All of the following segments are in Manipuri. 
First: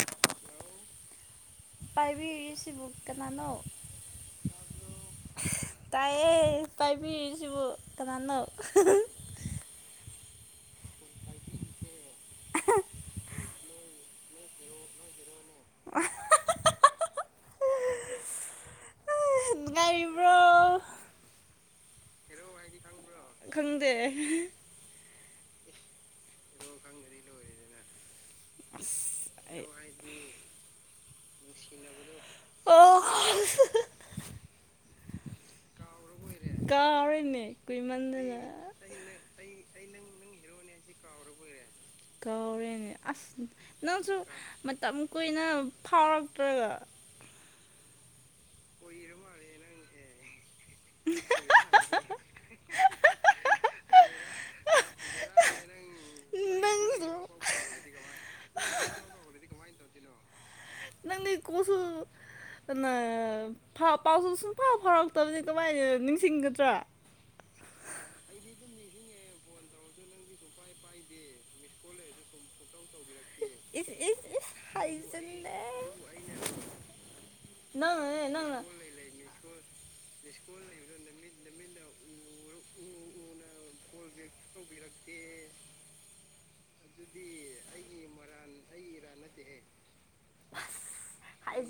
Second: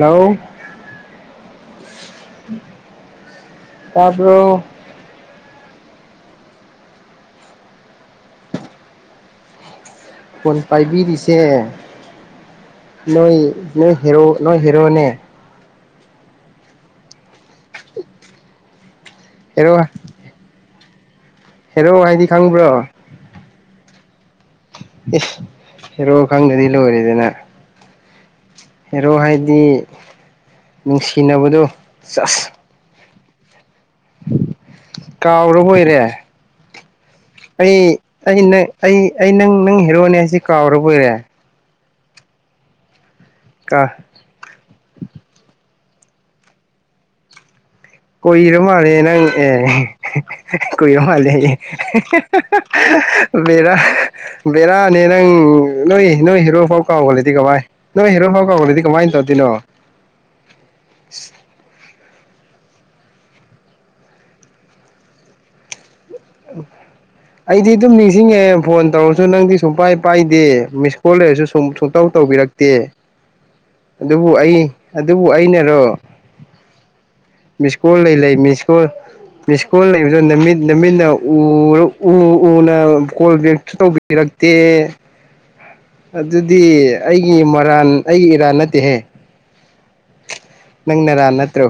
ꯂꯧ ꯄꯥꯏꯕꯤꯔꯤꯁꯤꯕꯨ ꯀꯅꯥꯅꯣ ꯇꯥꯕ꯭ꯔꯣ ꯇꯥꯏꯑꯌꯦ ꯇꯥꯏꯕꯤꯤꯁꯤꯕꯨ ꯇꯃꯅꯣ ꯐꯣꯟ ꯄꯥꯏꯕꯤꯔꯤꯁꯦ ꯅꯣꯏ ꯅꯣꯏ ꯍꯦꯣ ꯅꯣꯏ ꯍꯦꯔꯣꯅꯦ ꯋꯥ ꯑꯦꯔꯣ ꯌꯥ ꯍꯦꯔꯣ ꯍꯥꯏꯗꯤ ꯈꯪꯕ꯭ꯔꯣ ꯈꯪꯗꯦ ꯍꯦꯔꯣ ꯈꯪꯗꯗꯤ ꯂꯣꯏꯔꯤꯗꯅ ꯍꯔꯣ ꯑꯁ ꯍꯥꯏꯗꯤ ꯑꯩ ꯅꯨꯡꯁꯤꯅꯕꯗꯣ ꯆꯁ ꯑꯣ ꯀꯥꯎꯔꯣ ꯍꯣꯏꯔꯦ ꯀꯥꯎꯔꯦꯅꯦ ꯀꯨꯏꯃꯟꯗꯅ ꯑꯩꯪ ꯑꯩ ꯅꯪ ꯅꯪ ꯍꯦꯔꯣꯅꯦ ꯍꯥꯏꯁꯦ ꯀꯥꯎꯔꯕꯔꯕ ꯑꯣꯏꯔꯦ ꯀꯧꯔꯦꯅꯦ ꯑꯁ ꯀꯥ ꯅꯪꯁꯨ ꯃꯇꯝ ꯀꯨꯏꯅ ꯐꯥꯎꯔꯛꯇ꯭ꯔꯒ ꯀꯣꯏꯔ ꯃꯥꯜꯂꯦ ꯅꯪ ꯑꯦ ꯀꯏ ꯃꯥꯂꯦ ꯃꯦꯗꯥ ꯕꯦꯔꯥꯅꯦ ꯅꯪ ꯅꯣꯏ ꯅꯣꯏ ꯍꯤꯔꯣ ꯐꯥꯎ ꯅꯪꯁꯨ ꯀꯥꯎꯒꯣꯂꯗꯤ ꯀꯚꯏ ꯅꯣꯏ ꯍꯔꯣ ꯍꯣꯒꯂꯣꯗꯤ ꯀꯃꯥꯏ ꯇꯧꯗꯤꯅꯣ ꯐ ꯐ ꯆꯤꯡꯒꯗ꯭ꯔꯥ ꯑꯩꯗꯤ ꯑꯗꯨꯝ ꯅꯤꯡꯁꯤꯡꯉꯦ ꯐꯣꯟ ꯇꯧꯔꯁꯨ ꯅꯪꯗꯤ ꯁꯨꯡ ꯄꯥꯏ ꯄꯥꯏꯗꯦ ꯃꯤꯁ ꯀꯣꯜ ꯂꯩꯔꯁꯨ ꯁꯨꯝ ꯇꯧ ꯇꯧꯕꯤꯔꯛꯇꯦ ꯏꯁ ꯏꯁ ꯑꯗꯨꯕꯨ ꯏꯁ ꯑꯩ ꯑꯗꯨꯕꯨ ꯍꯥꯏꯖꯤꯜꯂꯦ ꯑꯩꯅꯔꯣ ꯃꯤꯁꯀꯣꯜ ꯂꯩ ꯅꯪꯅꯅꯦ ꯂꯩ ꯅꯪꯅ ꯃꯤꯁꯀꯜ ꯃꯤꯁꯀꯣꯜ ꯂꯩꯕꯗꯣ ꯅꯨꯃꯤꯠ ꯅꯨꯃꯤꯠꯅ ꯎ ꯅ ꯀꯣꯜ ꯕꯦꯛꯁꯨ ꯇꯧꯕꯤꯔꯛꯇꯦ ꯀ ꯑꯗꯨꯗꯤ ꯑꯩꯒꯤ ꯃꯔꯥꯟ ꯑꯩꯒꯤ ꯏꯔꯥꯟ ꯅꯠꯇꯦꯍꯦ ꯆꯗꯦ ꯅꯪꯅꯔꯥ ꯅꯠꯇ꯭ꯔꯣ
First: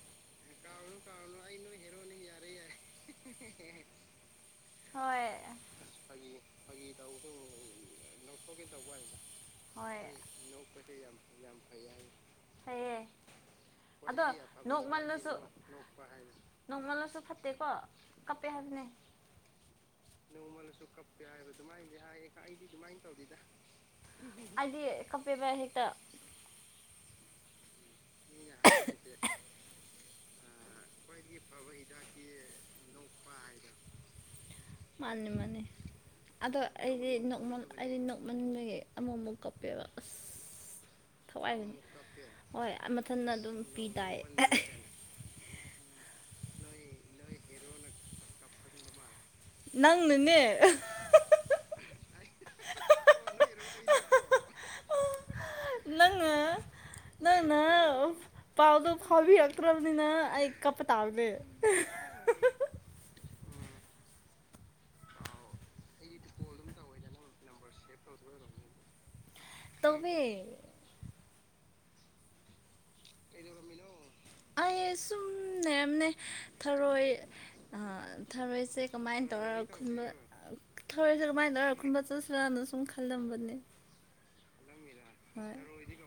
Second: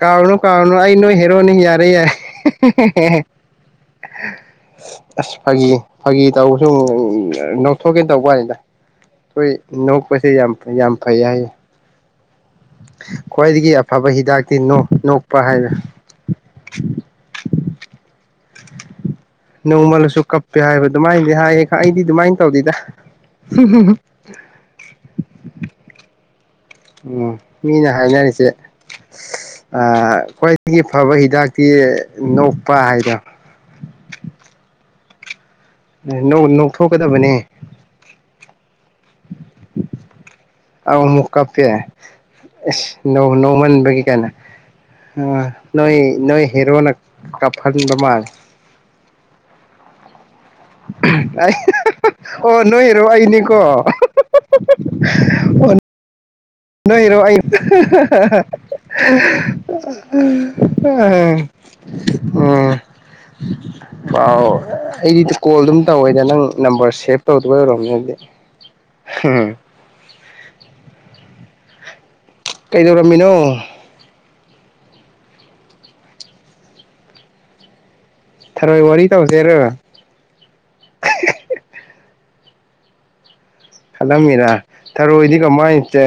ꯀꯅ ꯀꯥꯔꯅ ꯑꯩ ꯅꯣꯏ ꯍꯦꯔꯣꯅꯤ ꯌꯥꯔꯦ ꯌꯥꯔꯦ ꯍꯣꯏ ꯑꯁ ꯐꯥꯒꯤ ꯐꯥꯒꯤ ꯇꯧꯕ ꯁ ꯅ ꯂꯧꯊꯣꯛꯀꯦ ꯇꯧꯕꯅꯤꯗ ꯇ ꯍꯣꯏ ꯑꯅꯣꯛ ꯐꯗꯤ ꯌꯥꯝ ꯐꯩ ꯍꯥꯏꯌꯦ ꯌꯥꯝ ꯐꯩ ꯍꯥꯏ ꯑꯦ ꯈ꯭ꯋꯥꯏꯗꯒꯤ ꯑꯐꯕ ꯑꯗ ꯍꯤꯗꯥꯛꯇꯤ ꯅꯣꯛ ꯃꯥꯜꯂ ꯅꯣꯛꯄ ꯍꯥꯏꯕ ꯅꯣꯡꯃꯜꯂꯁꯨ ꯐꯠꯇꯦꯀꯣ ꯀꯞꯄꯦ ꯍꯥꯏꯕꯅꯦ ꯅꯣꯡꯃꯜꯂꯁꯨ ꯀꯞꯄꯦ ꯍꯥꯏꯕ ꯑꯗꯨꯃꯥꯏꯅꯗꯤ ꯍꯥꯏꯌꯦ ꯑꯩꯗꯤ ꯑꯗꯨꯃꯥꯏꯅ ꯇꯧꯗꯦꯗ ꯍꯥꯏꯗꯤ ꯀꯞꯄꯦꯕ ꯍꯦꯛꯇ ꯎꯝ ꯃꯤꯅ ꯍꯥꯏꯅꯔꯤꯁꯦ ꯑ ꯈ꯭ ꯑꯩꯒꯤ ꯐꯕ ꯍꯤꯗꯥꯛꯇꯤ ꯅꯣꯛꯄ ꯍꯥꯏꯗꯅ ꯃꯥꯅꯤ ꯃꯥꯅꯤ ꯑꯗꯣ ꯑꯩꯗꯤ ꯅꯣꯛꯊꯣꯛꯀꯗꯕꯅꯦ ꯅꯣꯡꯃꯣꯟ ꯑꯩꯗꯤ ꯅꯣꯛꯃꯟꯕꯒꯤ ꯑꯃꯨꯛꯃꯨꯛ ꯀꯛꯄꯦꯕ ꯑꯁ ꯑꯃꯨꯛ ꯀꯥꯞꯄꯦ ꯊꯋꯥꯏꯒꯅꯤ ꯍꯣꯏ ꯃꯊꯟꯗ ꯑꯗꯨꯝ ꯄꯤ ꯅꯧꯃꯟꯕꯒꯤ ꯇꯥꯏ ꯀꯥꯏꯅ ꯑ ꯅꯣꯏ ꯅꯣꯏ ꯍꯦꯔꯣꯅ ꯀꯥꯞꯍꯟꯕ ꯃꯥꯜꯂꯦ ꯅꯪꯅꯅꯦ ꯑꯩ ꯑꯣ ꯅꯣꯏꯔꯣ ꯑꯩꯅꯤꯀꯣ ꯑꯣ ꯅꯪꯉ ꯅꯣꯏꯔꯣꯏ ꯄꯥꯎꯗꯣ ꯐꯥꯎꯕꯤꯔꯛꯇ꯭ꯔꯕꯅꯤꯅ ꯑꯩ ꯀꯞꯄ ꯑꯣ ꯇꯥꯕꯅꯦ ꯑꯥꯎ ꯑꯩꯗꯤ ꯀꯣꯜ ꯑꯗꯨꯝ ꯇꯧꯋꯦꯗ ꯅꯪ ꯅꯝꯕꯔ ꯁꯦꯚ ꯇꯧꯗꯧꯕ ꯑꯣꯏꯔꯣꯝꯅꯦ ꯑꯗꯨꯗꯤ ꯎꯝ ꯇꯃꯦ ꯀꯩꯗꯧꯔꯝꯃꯤꯅꯣ ꯑꯩ ꯁꯨꯝ ꯅꯦꯝꯅꯦ ꯊꯔꯣꯏ ꯊꯔꯣꯏ ꯊꯔꯣꯏꯁꯦ ꯋꯥꯔꯤ ꯀꯃꯥꯏꯅ ꯇꯧꯔ ꯇꯧꯁꯦꯔ ꯈꯨꯟꯕ ꯊꯧꯔꯁꯦ ꯀꯃꯥꯏꯅꯧꯔ ꯈꯟꯕ ꯆꯠꯁꯤꯔꯥꯅ ꯁꯨꯝ ꯈꯜꯂꯝꯕꯅꯦ ꯈꯜꯂꯝꯃꯤꯔ ꯊꯔꯣꯏꯗꯤ ꯍꯣꯏ ꯀꯃꯥꯏꯅꯁꯦ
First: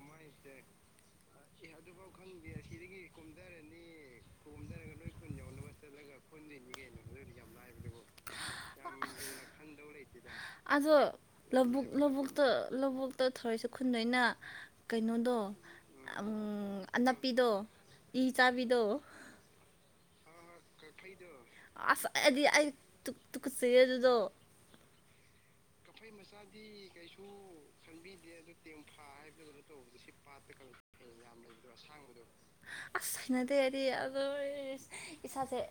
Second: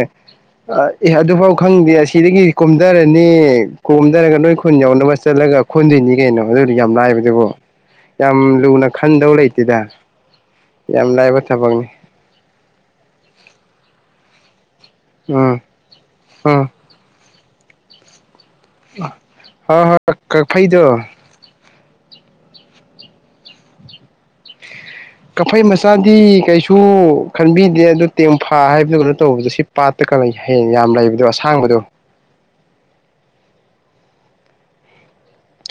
ꯑ ꯑꯦ ꯑꯗꯨꯐꯥꯎ ꯈꯪꯗꯦ ꯑꯁꯤꯗꯒꯤ ꯀꯣꯝꯊꯔꯅꯤ ꯀꯣꯝꯊꯔꯒ ꯅꯣꯏ ꯈꯨꯟ ꯌꯧꯅꯕ ꯆꯠꯂꯒ ꯈꯣꯟꯗꯣꯏꯅꯤ ꯀꯩꯅꯣ ꯑꯗꯨꯗꯤ ꯌꯥꯝ ꯂꯥꯏꯏꯕꯗꯨꯕꯨ ꯑꯗꯣ ꯌꯥꯝ ꯂꯥꯏꯕ ꯊꯕꯛꯅꯤ ꯂꯧꯕꯨꯛ ꯂꯧꯕꯨꯛ ꯂꯧꯕꯨꯛꯇ ꯊꯧꯔꯏꯁꯦ ꯈꯨꯟꯗꯩꯅ ꯀꯩꯅꯣꯗꯣ ꯎꯝ ꯎꯝ ꯑꯅꯄꯤꯗꯣ ꯏ ꯆꯥꯕꯤꯗ ꯍ ꯍ ꯐ ꯑꯁ ꯑꯩꯗꯤ ꯑꯩ ꯇꯨꯀꯠꯆ ꯑꯗꯨꯗꯣ ꯀꯐꯩ ꯃꯆꯥꯗꯤ ꯀꯩꯁꯨ ꯈꯟꯕꯤꯗꯦ ꯑꯗꯨꯗ ꯇꯦꯡꯐꯥ ꯍꯥꯏꯕꯗꯨꯒꯩꯅꯣ ꯇꯧꯕꯗꯣ ꯁꯤ ꯄꯥꯠ ꯍ ꯀ ꯍꯌꯦꯡ ꯌꯥꯝ ꯂꯩꯕꯗꯣ ꯑꯁꯥꯡꯕꯗꯣ ꯑꯁ ꯍꯥꯏꯅꯗꯦꯔꯗꯤ ꯑꯣꯏ ꯏꯁꯥꯁꯦ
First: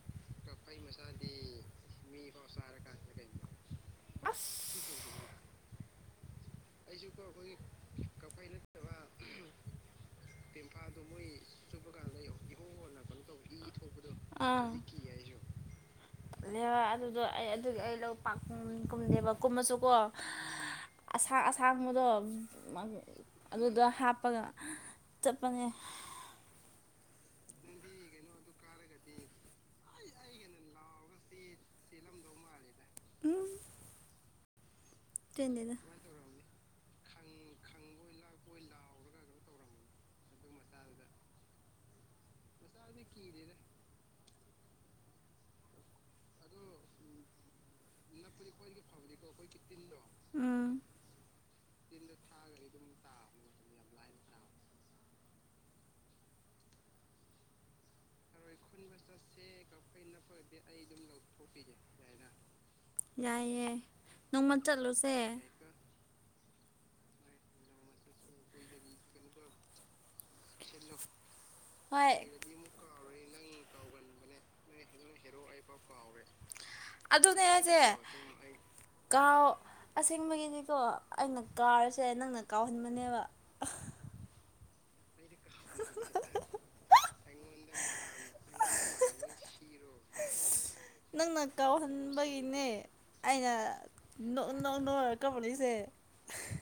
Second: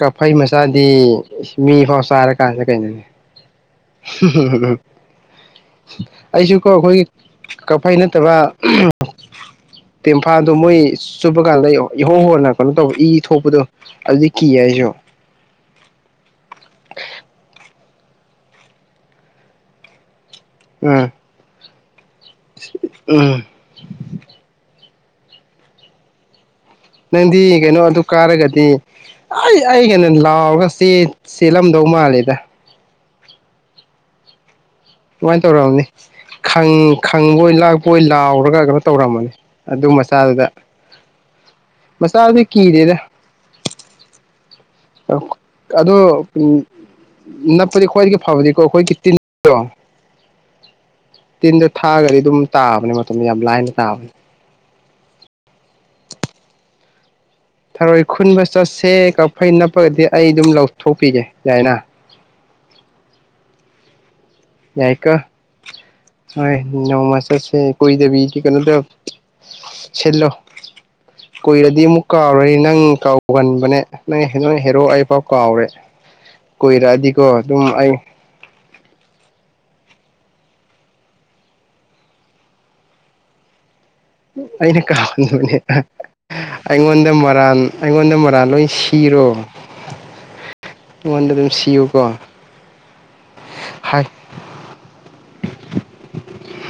ꯀꯐꯩ ꯃꯆꯥꯗꯤ ꯃꯤꯐꯥꯎ ꯆꯥꯔꯀꯥꯟꯗ ꯀꯩꯅꯣꯅꯦ ꯑꯁ ꯀꯥ ꯑꯩꯁꯨꯀꯣ ꯑꯩꯈꯣꯏꯒꯤ ꯀꯛꯐꯩ ꯅꯠꯇꯕ ꯇꯦꯝꯐꯥꯜꯗꯣ ꯃꯣꯏ ꯆꯨꯞꯄ ꯀꯥꯟꯗ ꯏꯍꯧ ꯍꯣꯟꯅ ꯀꯩꯅꯣ ꯇꯧꯕ ꯏ ꯊꯣꯛꯄꯗꯣ ꯑꯗꯨꯗꯤ ꯀꯤꯌꯦ ꯑꯥ ꯑꯩꯁꯨ [inaudible] ꯑꯗꯨꯗꯣ ꯑꯩ ꯑꯗꯨꯗꯤ ꯑꯩ ꯂꯧ ꯄꯥꯛ ꯀꯨꯝꯗꯦꯕ ꯀꯨꯝꯃꯁꯨꯀꯣ [inaudible] ꯎꯝ ꯑꯁꯥꯡ ꯑꯁꯥꯡꯕꯗꯣ ꯎꯝ ꯑꯗꯨꯗ ꯍꯥꯞꯄꯒ ꯆꯠꯄꯅꯦ ꯅꯪꯗꯤ ꯀꯩꯅꯣ ꯑꯗꯨ ꯀꯥꯔꯒꯗꯤ ꯑꯩ ꯑꯩꯅ ꯂꯥꯎꯔꯒ ꯆꯦ ꯆꯦꯜꯂꯝꯗꯧ ꯃꯥꯜꯂꯦꯗ ꯎꯝ ꯑꯗꯨꯃꯥꯏ ꯄꯦꯟꯗꯦꯗ ꯇꯧꯔꯝꯃꯅꯤ ꯈꯪꯕꯣꯏ ꯂꯥꯛꯄꯣꯏ ꯂꯥꯎꯔꯒ ꯀꯩꯅꯣ ꯇꯧꯔꯝꯃꯅꯤ ꯑꯗꯨ ꯃꯆꯥꯗꯨꯗ ꯃꯆꯥꯗꯨꯗꯤ ꯀꯤꯗꯦꯗ ꯑꯗꯣ ꯅꯞꯄꯗꯤ ꯈ꯭ꯋꯥꯏꯗꯒꯤ ꯐꯕꯗꯤꯀꯣ ꯑꯩꯈꯣꯏꯒꯤ ꯇꯤꯟꯗꯣ ꯎꯝ ꯇꯤꯟꯗꯣ ꯊꯥꯛꯑꯒꯗꯤ ꯑꯗꯨꯝ ꯇꯥꯕꯅꯦ ꯃꯇꯣꯝꯗ ꯌꯥꯝ ꯂꯥꯏꯅ ꯇꯥꯕꯅꯦ ꯊꯔꯣꯏ ꯈꯨꯟꯕ ꯆꯠꯁꯦ ꯀꯥꯛꯐꯩ ꯅꯞꯄꯒꯗꯤ ꯑꯩ ꯑꯗꯨꯝ ꯂꯧꯊꯣꯛꯄꯤꯒꯦ ꯌꯥꯏꯅ ꯌꯥꯏꯌꯦ ꯅꯣꯡꯃ ꯆꯠꯂꯨꯁꯦ ꯍꯣꯢ ꯅꯣꯡꯃ ꯆꯠꯁꯦ ꯀꯨꯏꯗꯕꯤ ꯀꯩꯅꯣꯗꯣ ꯁꯤꯜꯂꯣ ꯀꯨꯏꯔꯗꯤ ꯑꯃꯨꯛ ꯍꯣꯏ ꯀꯥꯎꯔꯅꯤ ꯅꯪ ꯀꯥꯎꯒꯟꯕꯅꯦ ꯅꯪ ꯅꯣꯏ ꯍꯦꯔꯣ ꯑꯩ ꯐꯥꯎ ꯀꯥꯎꯔꯦ ꯀꯨꯏꯔꯛꯑꯗꯤꯀꯣ ꯑꯗꯨꯅꯦ ꯑꯗꯨꯝ ꯍꯥꯏꯁꯦ ꯑꯩ ꯀꯥꯎ ꯑꯁꯦꯡꯕꯒꯤꯅꯤꯀꯣ ꯑꯩꯅ ꯀꯥꯎꯔꯤꯁꯦ ꯅꯪꯅ ꯀꯥꯎꯍꯟꯕꯅꯦꯕ ꯑꯩꯅ ꯀꯥꯎꯍꯟꯕꯅꯦꯕ ꯑꯩꯉꯣꯟꯗ ꯃꯔꯥꯟ ꯑꯩꯉꯣꯟꯗ ꯃꯔꯥꯟ ꯂꯣꯏ ꯁꯤꯔꯣ ꯑꯩꯉꯣꯟꯗ ꯑꯗꯨꯝ ꯁꯤꯌꯨꯀꯣ ꯏꯅꯦ ꯑꯩꯅ ꯍꯥꯏ ꯅꯣꯛ ꯅꯧꯔ ꯀꯃꯅꯤꯁꯦ [inaudible]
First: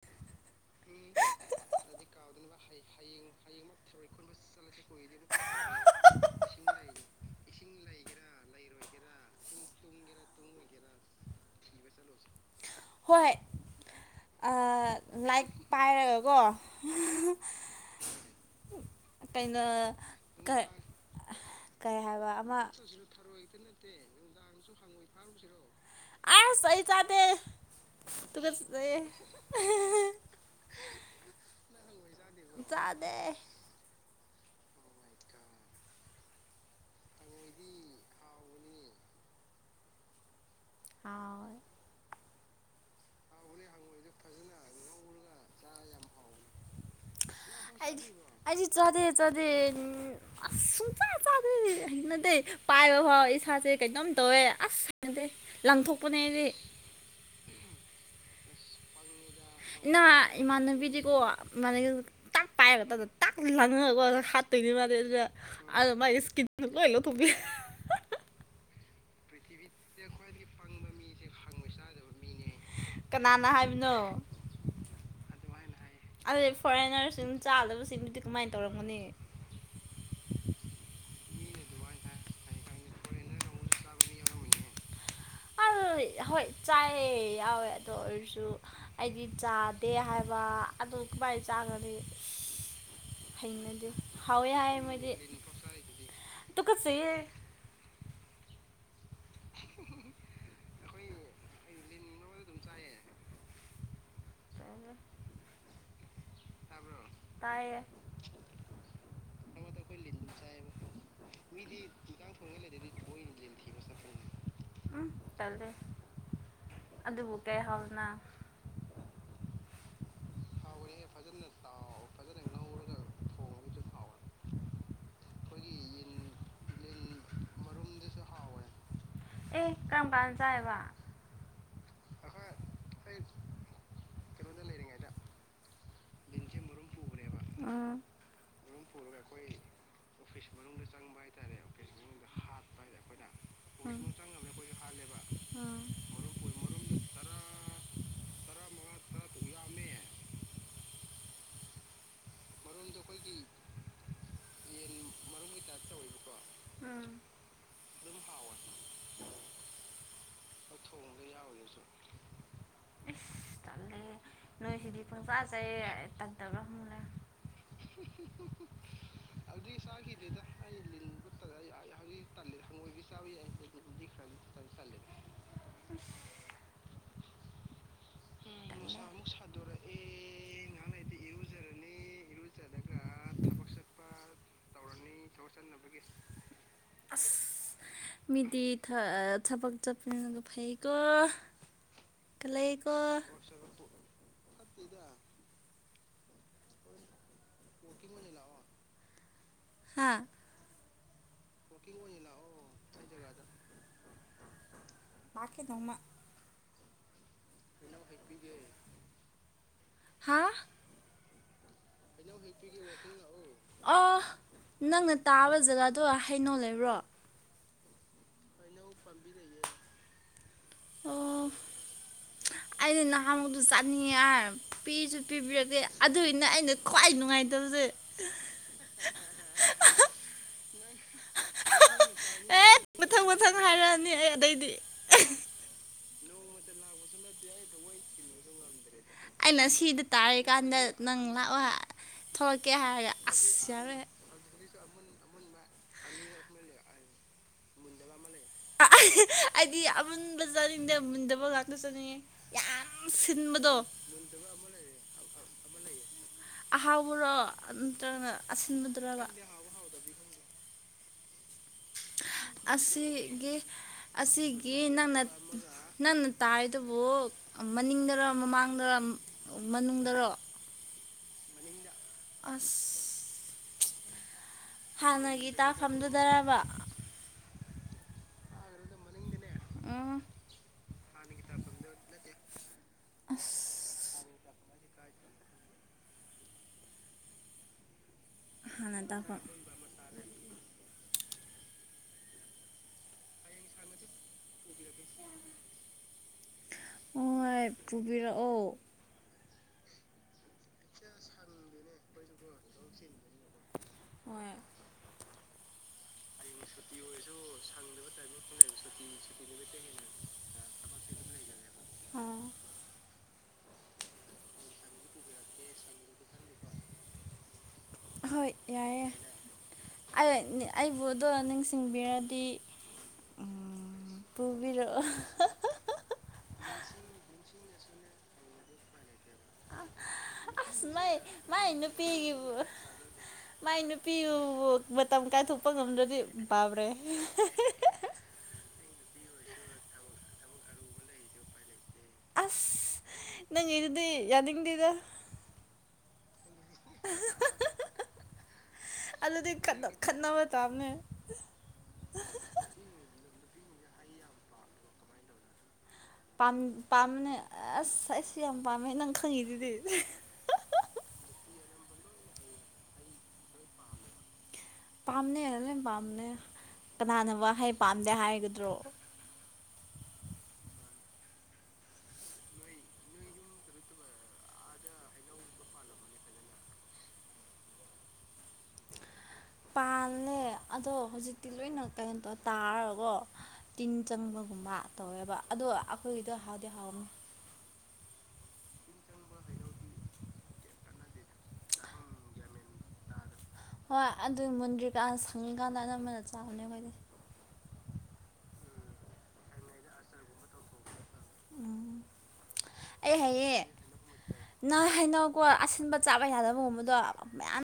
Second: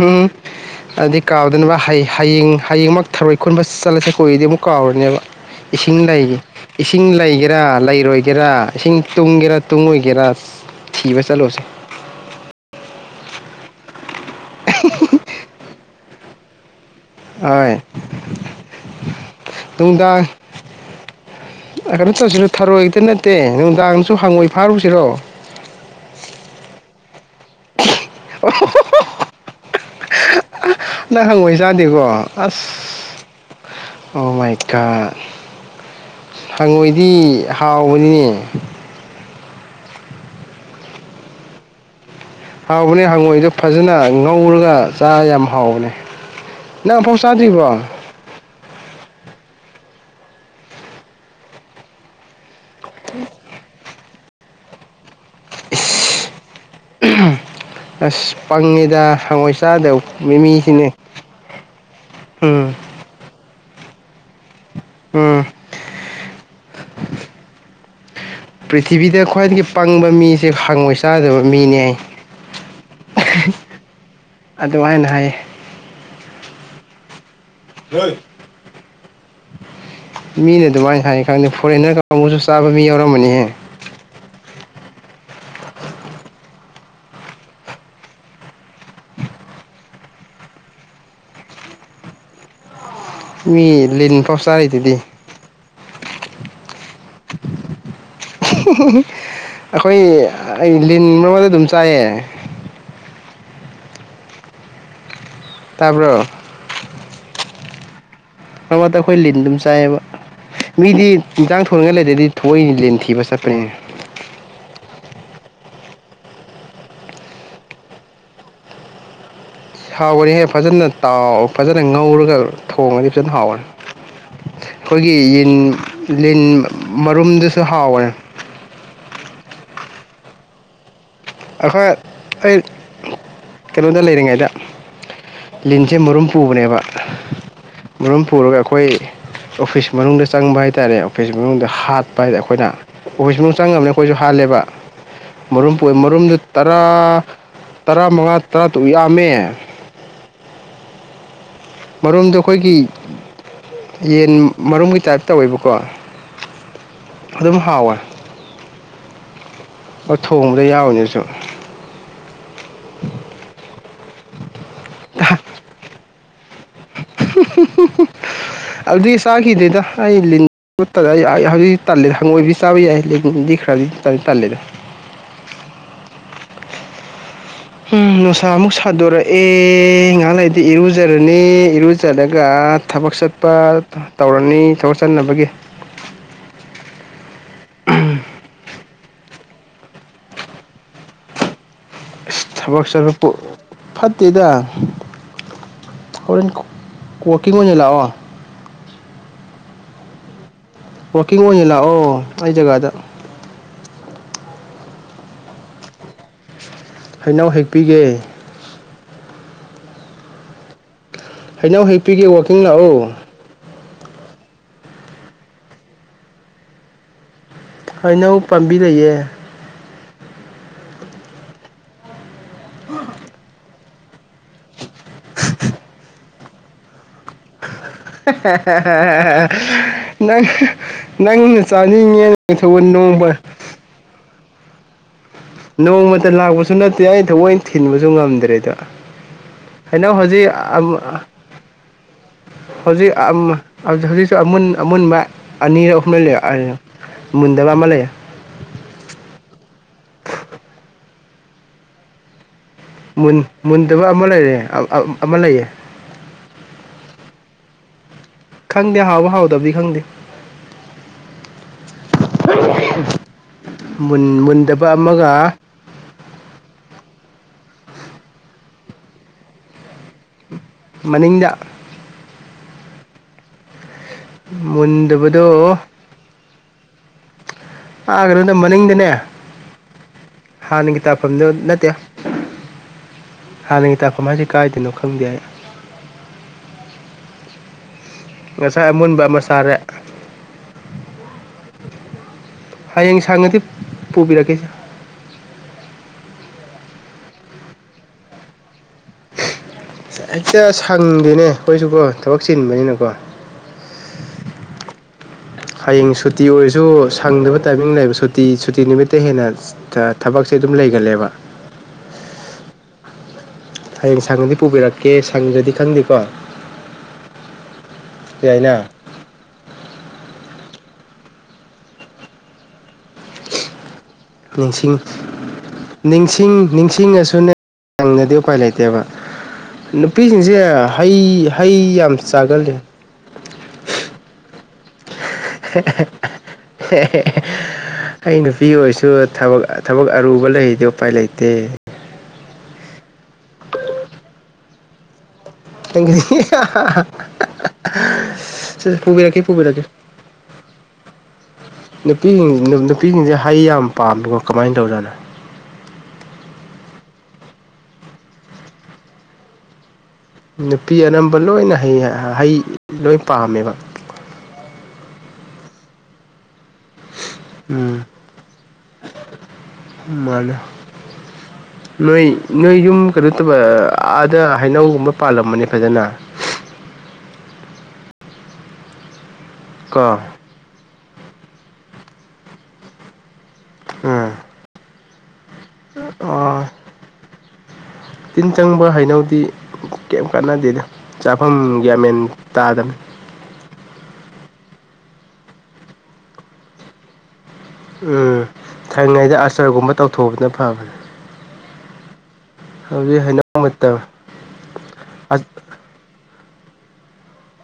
ꯑꯝ [inaudible] ꯑꯗꯨꯗꯤ ꯀꯥꯎꯗꯅꯕ ꯍꯌꯦꯡ ꯍꯌꯦꯡꯃꯛ ꯊꯔꯣꯏ ꯈꯨꯟꯕ ꯆꯠꯂꯁꯦ ꯀꯨꯏꯔꯗꯤ ꯑꯃꯨꯛ ꯀꯥꯎꯔꯅꯦꯕ ꯏꯁꯤꯡ ꯂꯩꯌꯦ ꯏꯁꯤꯡ ꯂꯩꯒꯦꯔꯥ ꯂꯩꯔꯣꯏꯒꯦꯔꯥ ꯏꯁꯤꯡ ꯇꯨꯡꯒꯦꯔꯥ ꯇꯨꯡꯉꯣꯏꯒꯦꯔꯥ ꯊꯤꯕ ꯆꯠꯂꯨꯁꯦ ꯍꯣꯏ ꯂꯥꯏꯠ ꯄꯥꯏꯔꯒꯀꯣ ꯑꯣꯢ ꯀꯩꯅꯣ ꯅꯨꯡꯗꯥꯡ ꯀꯩ ꯀꯩ ꯀꯩꯅꯣ ꯍꯥꯏꯕ ꯇꯧꯁꯤꯔ ꯑꯃ ꯊꯔꯣꯏꯒꯤꯇ ꯅꯠꯇ [inaudible] ꯅꯠꯇꯦ ꯅꯨꯡꯗꯥꯡꯁꯨ ꯍꯪꯉꯣꯏ ꯐꯥꯔꯨꯁꯤꯔꯣ ꯑꯁ ꯑꯩ ꯆꯥꯗꯦ ꯇꯨꯒꯠꯆꯩꯌꯦ ꯅꯪ ꯍꯪꯉꯣꯏ ꯆꯥꯗꯦꯀꯣ ꯑꯁ ꯆꯥꯗꯦ ꯑꯣ ꯃꯥꯏ ꯒꯣꯗ ꯍꯪꯉꯣꯏꯗꯤ ꯍꯥꯎꯕꯅꯤꯅꯦ ꯍꯥꯎꯋꯦ [inaudible] ꯍꯥꯎꯕꯅꯦ ꯍꯪꯉꯣꯏꯗꯣ ꯐꯖꯅ ꯉꯧꯔꯒ ꯆꯥ ꯌꯥꯝ ꯍꯥꯎꯕꯅꯦ ꯅꯪ ꯑꯝ ꯐꯥꯎ ꯆꯥꯗ꯭ꯔꯤꯕ꯭ꯔꯣ ꯑꯩꯗꯤ ꯑꯩꯗꯤ ꯆꯥꯗꯦ ꯆꯥꯗꯦ ꯁꯨꯡꯆꯥ ꯆꯥꯗꯦ ꯍꯩꯅꯗꯦ ꯄꯥꯏꯕ ꯐꯥꯎ ꯏꯁꯥꯁꯦ ꯀꯩꯅꯣꯝ ꯇꯧꯋꯦ ꯑꯁ ꯍꯩꯅꯗꯦ ꯂꯪꯊꯣꯛꯄꯅꯦ ꯑꯩꯗꯤ ꯑꯁ ꯄꯪꯉꯤꯗ ꯅꯥ ꯏꯃꯥꯟꯅꯕꯤꯗꯤꯀꯣ ꯃꯃꯥꯅ ꯇꯥꯛ ꯎꯝ ꯄꯥꯏꯕꯛꯇꯗ [inaudible] ꯇꯥꯛ ꯂꯪꯉꯒꯀꯣ ꯍꯥꯠꯇꯣꯏꯅꯦ ꯃꯥꯗꯤ ꯑꯗꯨꯗ ꯎꯝ ꯑꯗ ꯃꯥꯥꯏꯗꯤ ꯏꯁꯀꯤꯟ ꯂꯣꯏ ꯂꯧꯊꯣꯛꯄꯤ ꯄ꯭ꯔꯤꯊꯤꯕꯤꯗ ꯈ꯭ꯋꯥꯏꯗꯒꯤ ꯄꯪꯕ ꯃꯤꯁꯦ ꯍꯪꯉꯣꯏ ꯆꯥꯗꯕ ꯃꯤꯅꯦ ꯀꯅꯥꯅ ꯍꯥꯏꯕꯅꯣ ꯑꯗꯨ ꯍꯥꯏꯅ ꯍꯥꯏꯌꯦ ꯑꯗꯨꯗꯤ ꯐꯣꯔꯦꯟꯅꯔꯁꯤꯡ ꯆꯥꯗꯕꯁꯤꯡꯗꯨꯗꯤ ꯀꯃꯥꯏ ꯇꯧꯔꯝꯒꯅꯤ ꯃꯤꯅ ꯑꯗꯨꯃꯥꯏ ꯍꯥꯏ ꯈꯪꯗꯦ ꯐꯣꯔꯦꯟꯅꯔ ꯀꯥꯡꯕꯨꯁꯨ ꯆꯥꯕ ꯃꯤ ꯌꯥꯎꯔꯝꯃꯅꯤꯍꯦ ꯍꯣꯏ ꯆꯥꯏꯌꯦ ꯌꯥꯎꯋꯦ ꯑꯗꯨ ꯑꯣꯏꯔꯁꯨ ꯑꯩꯗꯤ ꯆꯥꯗꯦ ꯍꯥꯏꯕ ꯑꯗꯨ ꯀꯃꯥꯏ ꯆꯥꯒꯅꯤ ꯃꯤ ꯍꯩꯅꯗ ꯂꯤꯟ ꯐꯥꯎ ꯍꯥꯎꯏ ꯍꯥꯏꯌꯦ ꯆꯥꯔꯤꯗꯨꯗꯤ ꯃꯣꯏꯗꯤ ꯇꯨꯀꯆꯩꯍꯦ ꯑꯩꯈꯣꯏ ꯑꯩ ꯂꯤꯟ ꯑꯃꯗ [unintelligible] ꯑꯗꯨꯝ ꯆꯥꯏꯌꯦ ꯇꯜꯂꯦ ꯇꯥꯕ꯭ꯔꯣ ꯇꯥꯏꯌꯦ ꯑꯧ ꯑꯩꯈꯣꯏ ꯂꯤꯟ ꯑꯗꯨꯝ ꯆꯥꯏꯌꯦꯕ ꯃꯤꯗꯤ ꯏꯟꯖꯥꯡ ꯊꯣꯡꯅꯤꯡꯉꯥꯏ ꯂꯩꯇ꯭ꯔꯗꯤ ꯊꯣꯛꯑ ꯂꯤꯟ ꯊꯤꯕ ꯆꯠꯄ ꯎꯝ ꯇꯜꯂꯦ ꯑꯗꯨꯕꯨ ꯀꯩ ꯍꯥꯎꯗꯅ ꯍꯥꯎꯋꯦꯍꯦ ꯐꯖꯅ ꯇꯥꯎ ꯐꯖꯅ ꯉꯧꯔꯒ ꯊꯣꯡꯉꯗꯤ ꯐꯖꯅ ꯍꯥꯎꯋꯦ ꯑꯩꯈꯣꯏꯒꯤ ꯂꯤꯟ ꯂꯤꯟ ꯃꯔꯨꯝꯗꯨꯁꯨ ꯍꯥꯎꯔꯦ ꯑꯦ ꯀꯔꯝꯀꯥꯟ ꯆꯥꯏꯕ ꯑꯈꯣꯏ ꯑꯩ ꯀꯩꯅꯣꯗ ꯂꯩꯔꯤꯉꯩꯗ ꯂꯤꯟꯁꯦ ꯃꯔꯨꯝ ꯄꯨꯕꯅꯦꯕ ꯃꯔꯨꯝ ꯄꯨꯔꯒ ꯑꯩꯈꯣꯏ ꯑꯣꯐꯤꯁ ꯃꯅꯨꯡꯗ ꯆꯪꯕ ꯍꯥꯏꯇꯥꯔꯦ ꯑꯣꯐꯤꯁ ꯃꯅꯨꯡꯗ ꯍꯥꯠꯄ ꯑꯩꯈꯣꯏꯅ ꯑꯣꯐꯤꯁ ꯃꯅꯨꯡ ꯆꯪꯉꯕꯅꯤꯅ ꯑꯩꯈꯣꯏꯁꯨ ꯍꯥꯜꯂꯦꯕ ꯋꯥ [unintelligible] ꯃꯔꯨꯝ ꯄꯨꯏꯌꯦ ꯃꯔꯨꯝꯗꯨ ꯇꯔꯥ ꯇꯔꯥ ꯃꯉꯥ ꯇꯔꯥ ꯇꯔꯨꯛ ꯌꯥꯝꯃꯦ ꯃꯔꯨꯝꯗꯨ ꯃꯔꯨꯝꯗꯨ ꯑꯩꯈꯣꯏꯒꯤ ꯌꯦꯟ ꯃꯔꯨꯝꯒꯤ ꯇꯥꯏꯞ ꯇꯧꯋꯦꯕꯀꯣ ꯑꯗꯨꯝ ꯍꯥꯎꯋꯦ ꯍꯥꯎꯋꯦ ꯊꯣꯡꯕꯗ ꯌꯥꯎꯔꯤꯅꯦ ꯑꯩꯁꯨ ꯏ [unintelligible] ꯇꯜꯂꯦ ꯅꯣꯏꯁꯤꯗꯤ ꯄꯪꯆꯥ ꯆꯥꯏꯌꯦ ꯑꯩ ꯇꯟ ꯇꯕ [unintelligible] ꯍꯨꯝꯂ [unintelligible] ꯍꯨꯨꯝ ꯍꯨꯝ ꯎ [unintelligible] ꯑꯗꯨꯗꯒꯤ ꯑꯩ ꯆꯥꯈꯤꯗ꯭ꯔꯦꯗ ꯂꯤꯟ ꯑꯩ ꯂꯤꯟ ꯍꯧꯖꯤꯛ ꯇꯜꯂꯦ ꯑꯩꯪ ꯇꯜꯂꯤ ꯆꯥꯕ ꯍꯪꯉꯣꯏꯗꯤ ꯌꯥꯏ ꯆꯥꯕ ꯂꯤꯟꯗꯤ ꯈꯔꯗꯤ ꯌꯥꯏ ꯆꯟ [unintelligible] ꯇꯜꯂꯦꯗ ꯐꯁꯂꯦ [unintelligible] ꯍꯨꯝ ꯅꯨꯡꯁꯥ ꯑꯃꯨꯛ ꯁꯥꯗꯣꯔꯛꯑꯦ ꯉꯥꯏꯍꯥꯛ ꯂꯩꯗꯤ ꯏꯔꯨꯖꯔꯅꯤ ꯏꯔꯨ ꯆꯠꯂꯒ ꯊꯕꯛ ꯆꯠꯄ ꯇꯧꯔꯅꯤ ꯊꯕꯛ ꯆꯠꯅꯕꯒꯤ ꯑꯁ ꯃꯤꯗꯤ ꯈꯥ ꯑꯥ ꯊꯕꯛ ꯆꯠꯄꯅꯤꯅꯒ ꯐꯩꯀꯣ ꯑꯁ ꯊꯕꯛ ꯀꯜꯂꯛꯑꯦꯀꯣ ꯆꯠꯄꯄꯨ ꯐꯠꯇꯦꯗ ꯄꯨꯗ [unintelligible] ꯑꯩꯈꯣꯔ [unintelligible] ꯋꯥꯛꯀꯤꯡ ꯑꯣꯏꯅ ꯂꯥꯛꯑꯣ ꯍꯥꯥ ꯋꯥꯛꯀꯤꯡ ꯑꯣꯏꯅ ꯂꯥꯛꯑꯣ ꯑꯩ ꯖꯒꯥꯗ ꯂꯥꯛꯀꯦ ꯅꯣꯡꯃ ꯍꯩꯅꯧ ꯍꯦꯛꯄꯤꯒꯦ [unintelligible] ꯍꯥꯥ ꯍꯩꯅꯧ ꯍꯦꯛ [unintelligible] ꯑꫭ ꯅꯪꯅ ꯇꯥꯕ ꯖꯒꯥꯗꯣ ꯍꯩꯅꯧ ꯂꯩꯕ꯭ꯔꯣ ꯍꯩꯅꯧ ꯄꯥꯝꯕꯤ ꯂꯩꯌꯦ ꯑꯣ ꯑꯩꯗꯤ ꯅꯍꯥꯃꯨꯛꯇꯨ ꯆꯥ ꯅꯤꯡꯉꯦ ꯍꯥꯏꯔ ꯄꯤꯁꯨ ꯄꯤꯕꯤꯔꯛꯇꯦ ꯑꯗꯨꯏꯅꯦ ꯑꯩꯅ ꯈ꯭ꯋꯥꯏ ꯅꯨꯡꯉꯥꯏꯇꯕꯁꯦ ꯅꯪ ꯅꯪꯅ ꯆꯥꯅꯤꯡꯉꯦ ꯑꯦ ꯃꯊꯪ ꯃꯊꯪ ꯍꯥꯏꯔꯛꯑꯅꯤ ꯑꯩ ꯑꯗꯩꯗꯤ ꯅꯣꯡꯃꯇ ꯂꯥꯛꯄꯁꯨ ꯅꯠꯇꯦ ꯑꯩ ꯊꯑꯣꯏꯅ ꯊꯤꯟꯕꯁꯨ ꯉꯝꯗ꯭ꯔꯦꯗ [unintelligible] ꯑꯩꯅ ꯁꯤꯗ ꯍꯩꯅꯧ ꯇꯥꯔꯤ ꯀꯥꯟꯗ ꯅꯪ ꯂꯥꯛꯑꯣ ꯍꯥ ꯍꯧꯖꯤꯛ ꯑꯃꯃ ꯍꯧꯖꯤꯛ ꯑꯃꯨꯟ ꯑꯃꯨꯟꯕ ꯑꯅꯤꯔ ꯑꯍꯨꯝꯂ ꯂꯩ ꯂꯩ [unintelligible] ꯃꯨꯟꯗꯕ ꯑꯃ ꯂꯩ ꯑꯩꯗꯤ ꯑꯃꯨꯟꯕ ꯆꯥꯅꯤꯡꯗꯦ ꯃꯨꯟꯗꯕ ꯉꯥꯛꯇ ꯆꯥꯅꯤꯡꯉꯦ ꯌꯥꯝ ꯁꯤꯟꯕꯗꯣ ꯃꯨꯟꯗꯕ ꯑꯃ ꯂꯩꯌ‌ꯦ ꯑ ꯑꯃ ꯂꯩꯌꯦ ꯑꯍꯥꯎꯕꯔꯣ ꯅꯠꯇ꯭ꯔꯒꯅ ꯑꯁꯤꯟꯕꯗꯨꯔꯕ ꯗꯤ ꯈꯪꯗ‌ꯦ ꯑꯁꯤꯒꯤ ꯃꯨꯟ ꯑꯁꯤꯒꯤ ꯃꯨꯟꯗꯕ ꯅꯪꯅ ꯑꯃꯒ [unintelligible] ꯅꯪꯅ ꯇꯥꯏꯗꯨꯕꯨ ꯃꯅꯤꯡꯗꯔ ꯃꯃꯥꯡꯗꯔ ꯃꯅꯨꯡꯗꯔꯣ ꯃꯅꯤꯡꯗ ꯑꯁ ꯃꯨꯟꯗꯕꯗꯣ ꯍꯥꯟꯅꯒꯤ ꯇꯥꯐꯝꯗꯨꯗꯔꯕ ꯃꯅꯤꯡꯗꯩ ꯅꯦ ꯎꯝ ꯍꯥꯟꯅꯒꯤ ꯇꯥꯐꯝꯗꯨ ꯅꯠꯇꯦ ꯑꯁ ꯍꯥꯟꯅꯒꯤ ꯇꯥꯛꯐꯝ ꯍꯥꯏꯁꯤ ꯀꯥꯏꯗꯅꯣ ꯈꯪꯗꯦ ꯑꯩ ꯉꯁꯥꯏ ꯍꯥꯟꯅ ꯑꯃꯨꯟꯕ ꯑꯃ ꯇꯥꯐꯝ ꯆꯥꯔꯦ ꯍꯌꯦꯡ ꯁꯥꯡꯉꯗꯤ ꯄꯨꯕꯤꯔꯛꯀꯦꯁ‌ꯦ [unintelligible] ꯍ‌ꯣꯏ ꯄꯨꯨꯕꯤꯔꯛꯑꯣ ꯍꯦꯛꯇ ꯁꯪꯗꯦꯅꯦ ꯑꯩꯈꯣꯏꯁꯨꯀꯣ ꯊꯕꯛ ꯆꯤꯟꯕꯅꯤꯅꯀꯣ ꯍꯣꯏ ꯍꯌꯦꯡꯁꯨ ꯁꯨꯇꯤ ꯑꯣꯏꯔꯁꯨ ꯁꯪꯗꯕ ꯇꯥꯏꯃꯤꯡ ꯂꯩꯕ ꯁꯨꯇꯤ ꯁꯨꯇꯤ ꯅꯨꯃꯤꯠꯇ ꯍꯦꯟꯅ ꯊꯕꯛꯁꯦ ꯑꯗꯨꯝ ꯂꯩꯒꯜꯂꯦꯕ ꯑꯥ ꯍꯌꯦꯡ ꯁꯪꯉꯗꯤ ꯄꯨꯕꯤꯔꯛꯀꯦ ꯁꯪꯗ꯭ꯔꯗꯤ ꯈꯪꯗꯦꯀꯣ ꯍꯣꯏ ꯌꯥꯏꯅ ꯌꯥꯏꯑꯦ ꯑꯩ ꯑꯩꯕꯨꯗꯣ ꯅꯤꯡꯁꯤꯡꯕꯤꯔꯗꯤ ꯎꯝ ꯅꯤꯡꯁꯤꯡ ꯄꯨꯕꯤꯔꯛꯑꯣ ꯅꯤꯡꯁꯤꯡ ꯅꯤꯡꯁꯤꯡꯉꯁꯨꯅꯦ [unintelligible] ꯗꯤ ꯎꯄꯥꯏ ꯂꯩꯇꯦꯕ ꯅꯨꯄꯤꯁꯤꯡꯁꯦ ꯑꯁ ꯃꯥꯏ ꯍꯩ ꯃꯥꯏ ꯍꯩ ꯌꯥꯝ ꯅꯨꯄꯤꯒꯤꯕꯨ ꯆꯥꯒꯜꯂꯤ ꯃꯥꯏ ꯅꯨꯄꯤꯕꯨ ꯃꯇꯝ ꯀꯥꯏꯊꯣꯛꯄ ꯉꯝꯗ꯭ꯔꯗꯤ ꯕꯥꯕ꯭ꯔꯦ ꯑꯩ ꯅꯨꯄꯤ ꯑꯣꯏꯔꯁꯨ ꯊꯕꯛ ꯊꯕꯛ ꯑꯔꯨꯕ ꯂꯩꯗꯤ ꯎꯄꯥꯏ ꯂꯩꯇꯦ ꯑꯁ ꯅꯪꯒꯤꯗꯨꯗꯤ ꯌꯥꯅꯤꯡꯗꯦꯗ [unintelligible] ꯁ‌ꯦ ꯄꯨꯕꯤꯔꯛꯀ‌ꯦ ꯑꯗꯨꯗꯤ ꯄꯨꯕꯤꯔꯛꯀ‌ꯦ ꯈꯠꯅ ꯈꯠꯅꯕ ꯇꯥꯕꯅꯦ ꯅꯨꯄꯤꯁꯤꯡ ꯅꯨ ꯅꯨꯄꯤꯁꯤꯡꯁꯦ ꯍꯩ ꯌꯥꯝ ꯄꯥꯝꯃ‌ꯦꯀꯣ ꯀꯃꯥꯏꯅ ꯇꯧꯖꯥꯠꯅꯣ ꯄꯥꯝ ꯄꯥꯝꯕꯅ‌ꯦ ꯑꯁ ꯑꯩ ꯁꯨ ꯌꯥꯝ ꯄꯥꯝꯃꯦ ꯅꯪ ꯈꯪꯉꯤꯗꯨꯗꯤ ꯅꯨꯄꯤ ꯑꯅꯝꯕ ꯂꯣꯏꯅ ꯍꯩ ꯍꯩ ꯂꯣꯏ ꯄꯥꯝꯃꯦꯕ ꯄꯝꯅꯦ ꯂ‌ꯣꯏ ꯄꯝꯅꯦ ꯀꯅꯥꯅꯕꯨ ꯋꯥꯍꯩ ꯎꯝ ꯄꯥꯝꯗꯦ ꯍꯥꯏꯒꯗ꯭ꯔꯣ ꯃꯥꯅꯦ ꯅꯣꯏ ꯅꯣꯏ ꯌꯨꯝ ꯀꯩꯅꯣꯇꯧꯕ ꯑꯥꯗ ꯍꯩꯅꯧꯒꯨꯝꯕ ꯄꯥꯜꯂꯝꯕꯅꯦ ꯐꯖꯅ ꯀꯣ ꯄꯥꯜꯂꯦ ꯑꯗꯣ ꯍꯧꯖꯤꯛꯇꯤ ꯂꯣꯏꯅ ꯀꯩꯅꯣ ꯇꯧ ꯇꯥꯔꯒꯀ‌ꯣ ꯇꯤꯟ ꯆꯪꯕꯒꯨꯝꯕ ꯇꯧꯋꯦꯕ ꯑꯗꯣ ꯑꯩꯈꯣꯏꯒꯤꯗꯣ ꯑꯣ ꯍꯥꯎꯗꯤ ꯍꯥꯎꯕꯅꯤ ꯇꯤꯟ ꯆꯪꯕ ꯍꯩꯅꯧꯗꯤ ꯀꯩꯝ ꯀꯥꯟꯅꯗꯦꯗ ꯆꯥꯐꯝ ꯒ꯭ꯌꯥꯟ ꯃꯦꯟ ꯇꯥꯗꯝꯅꯤ ꯍꯣꯏ ꯑꯗꯨ ꯃꯨꯟꯗ꯭ꯔꯤꯀꯥꯟ ꯁꯪꯉꯀꯥꯟꯗ ꯑꯅꯝꯕꯅ ꯆꯥꯕꯅꯦ ꯑꯩꯈꯣꯏꯗꯤ ꯎꯝ ꯁꯪꯉꯤꯉꯩꯗ ꯑꯆꯔꯒꯨꯝꯕ ꯇꯧꯊꯣꯛꯄꯅ ꯐꯕꯅꯤ ꯑꯩ ꯍꯩꯌꯦ ꯅꯪꯏ ꯍꯩꯅꯧꯀꯣ ꯑꯁꯤꯟꯕ ꯆꯥꯕ ꯌꯥꯗꯕꯒꯨꯝꯕꯗꯣ ꯃꯌꯥꯝ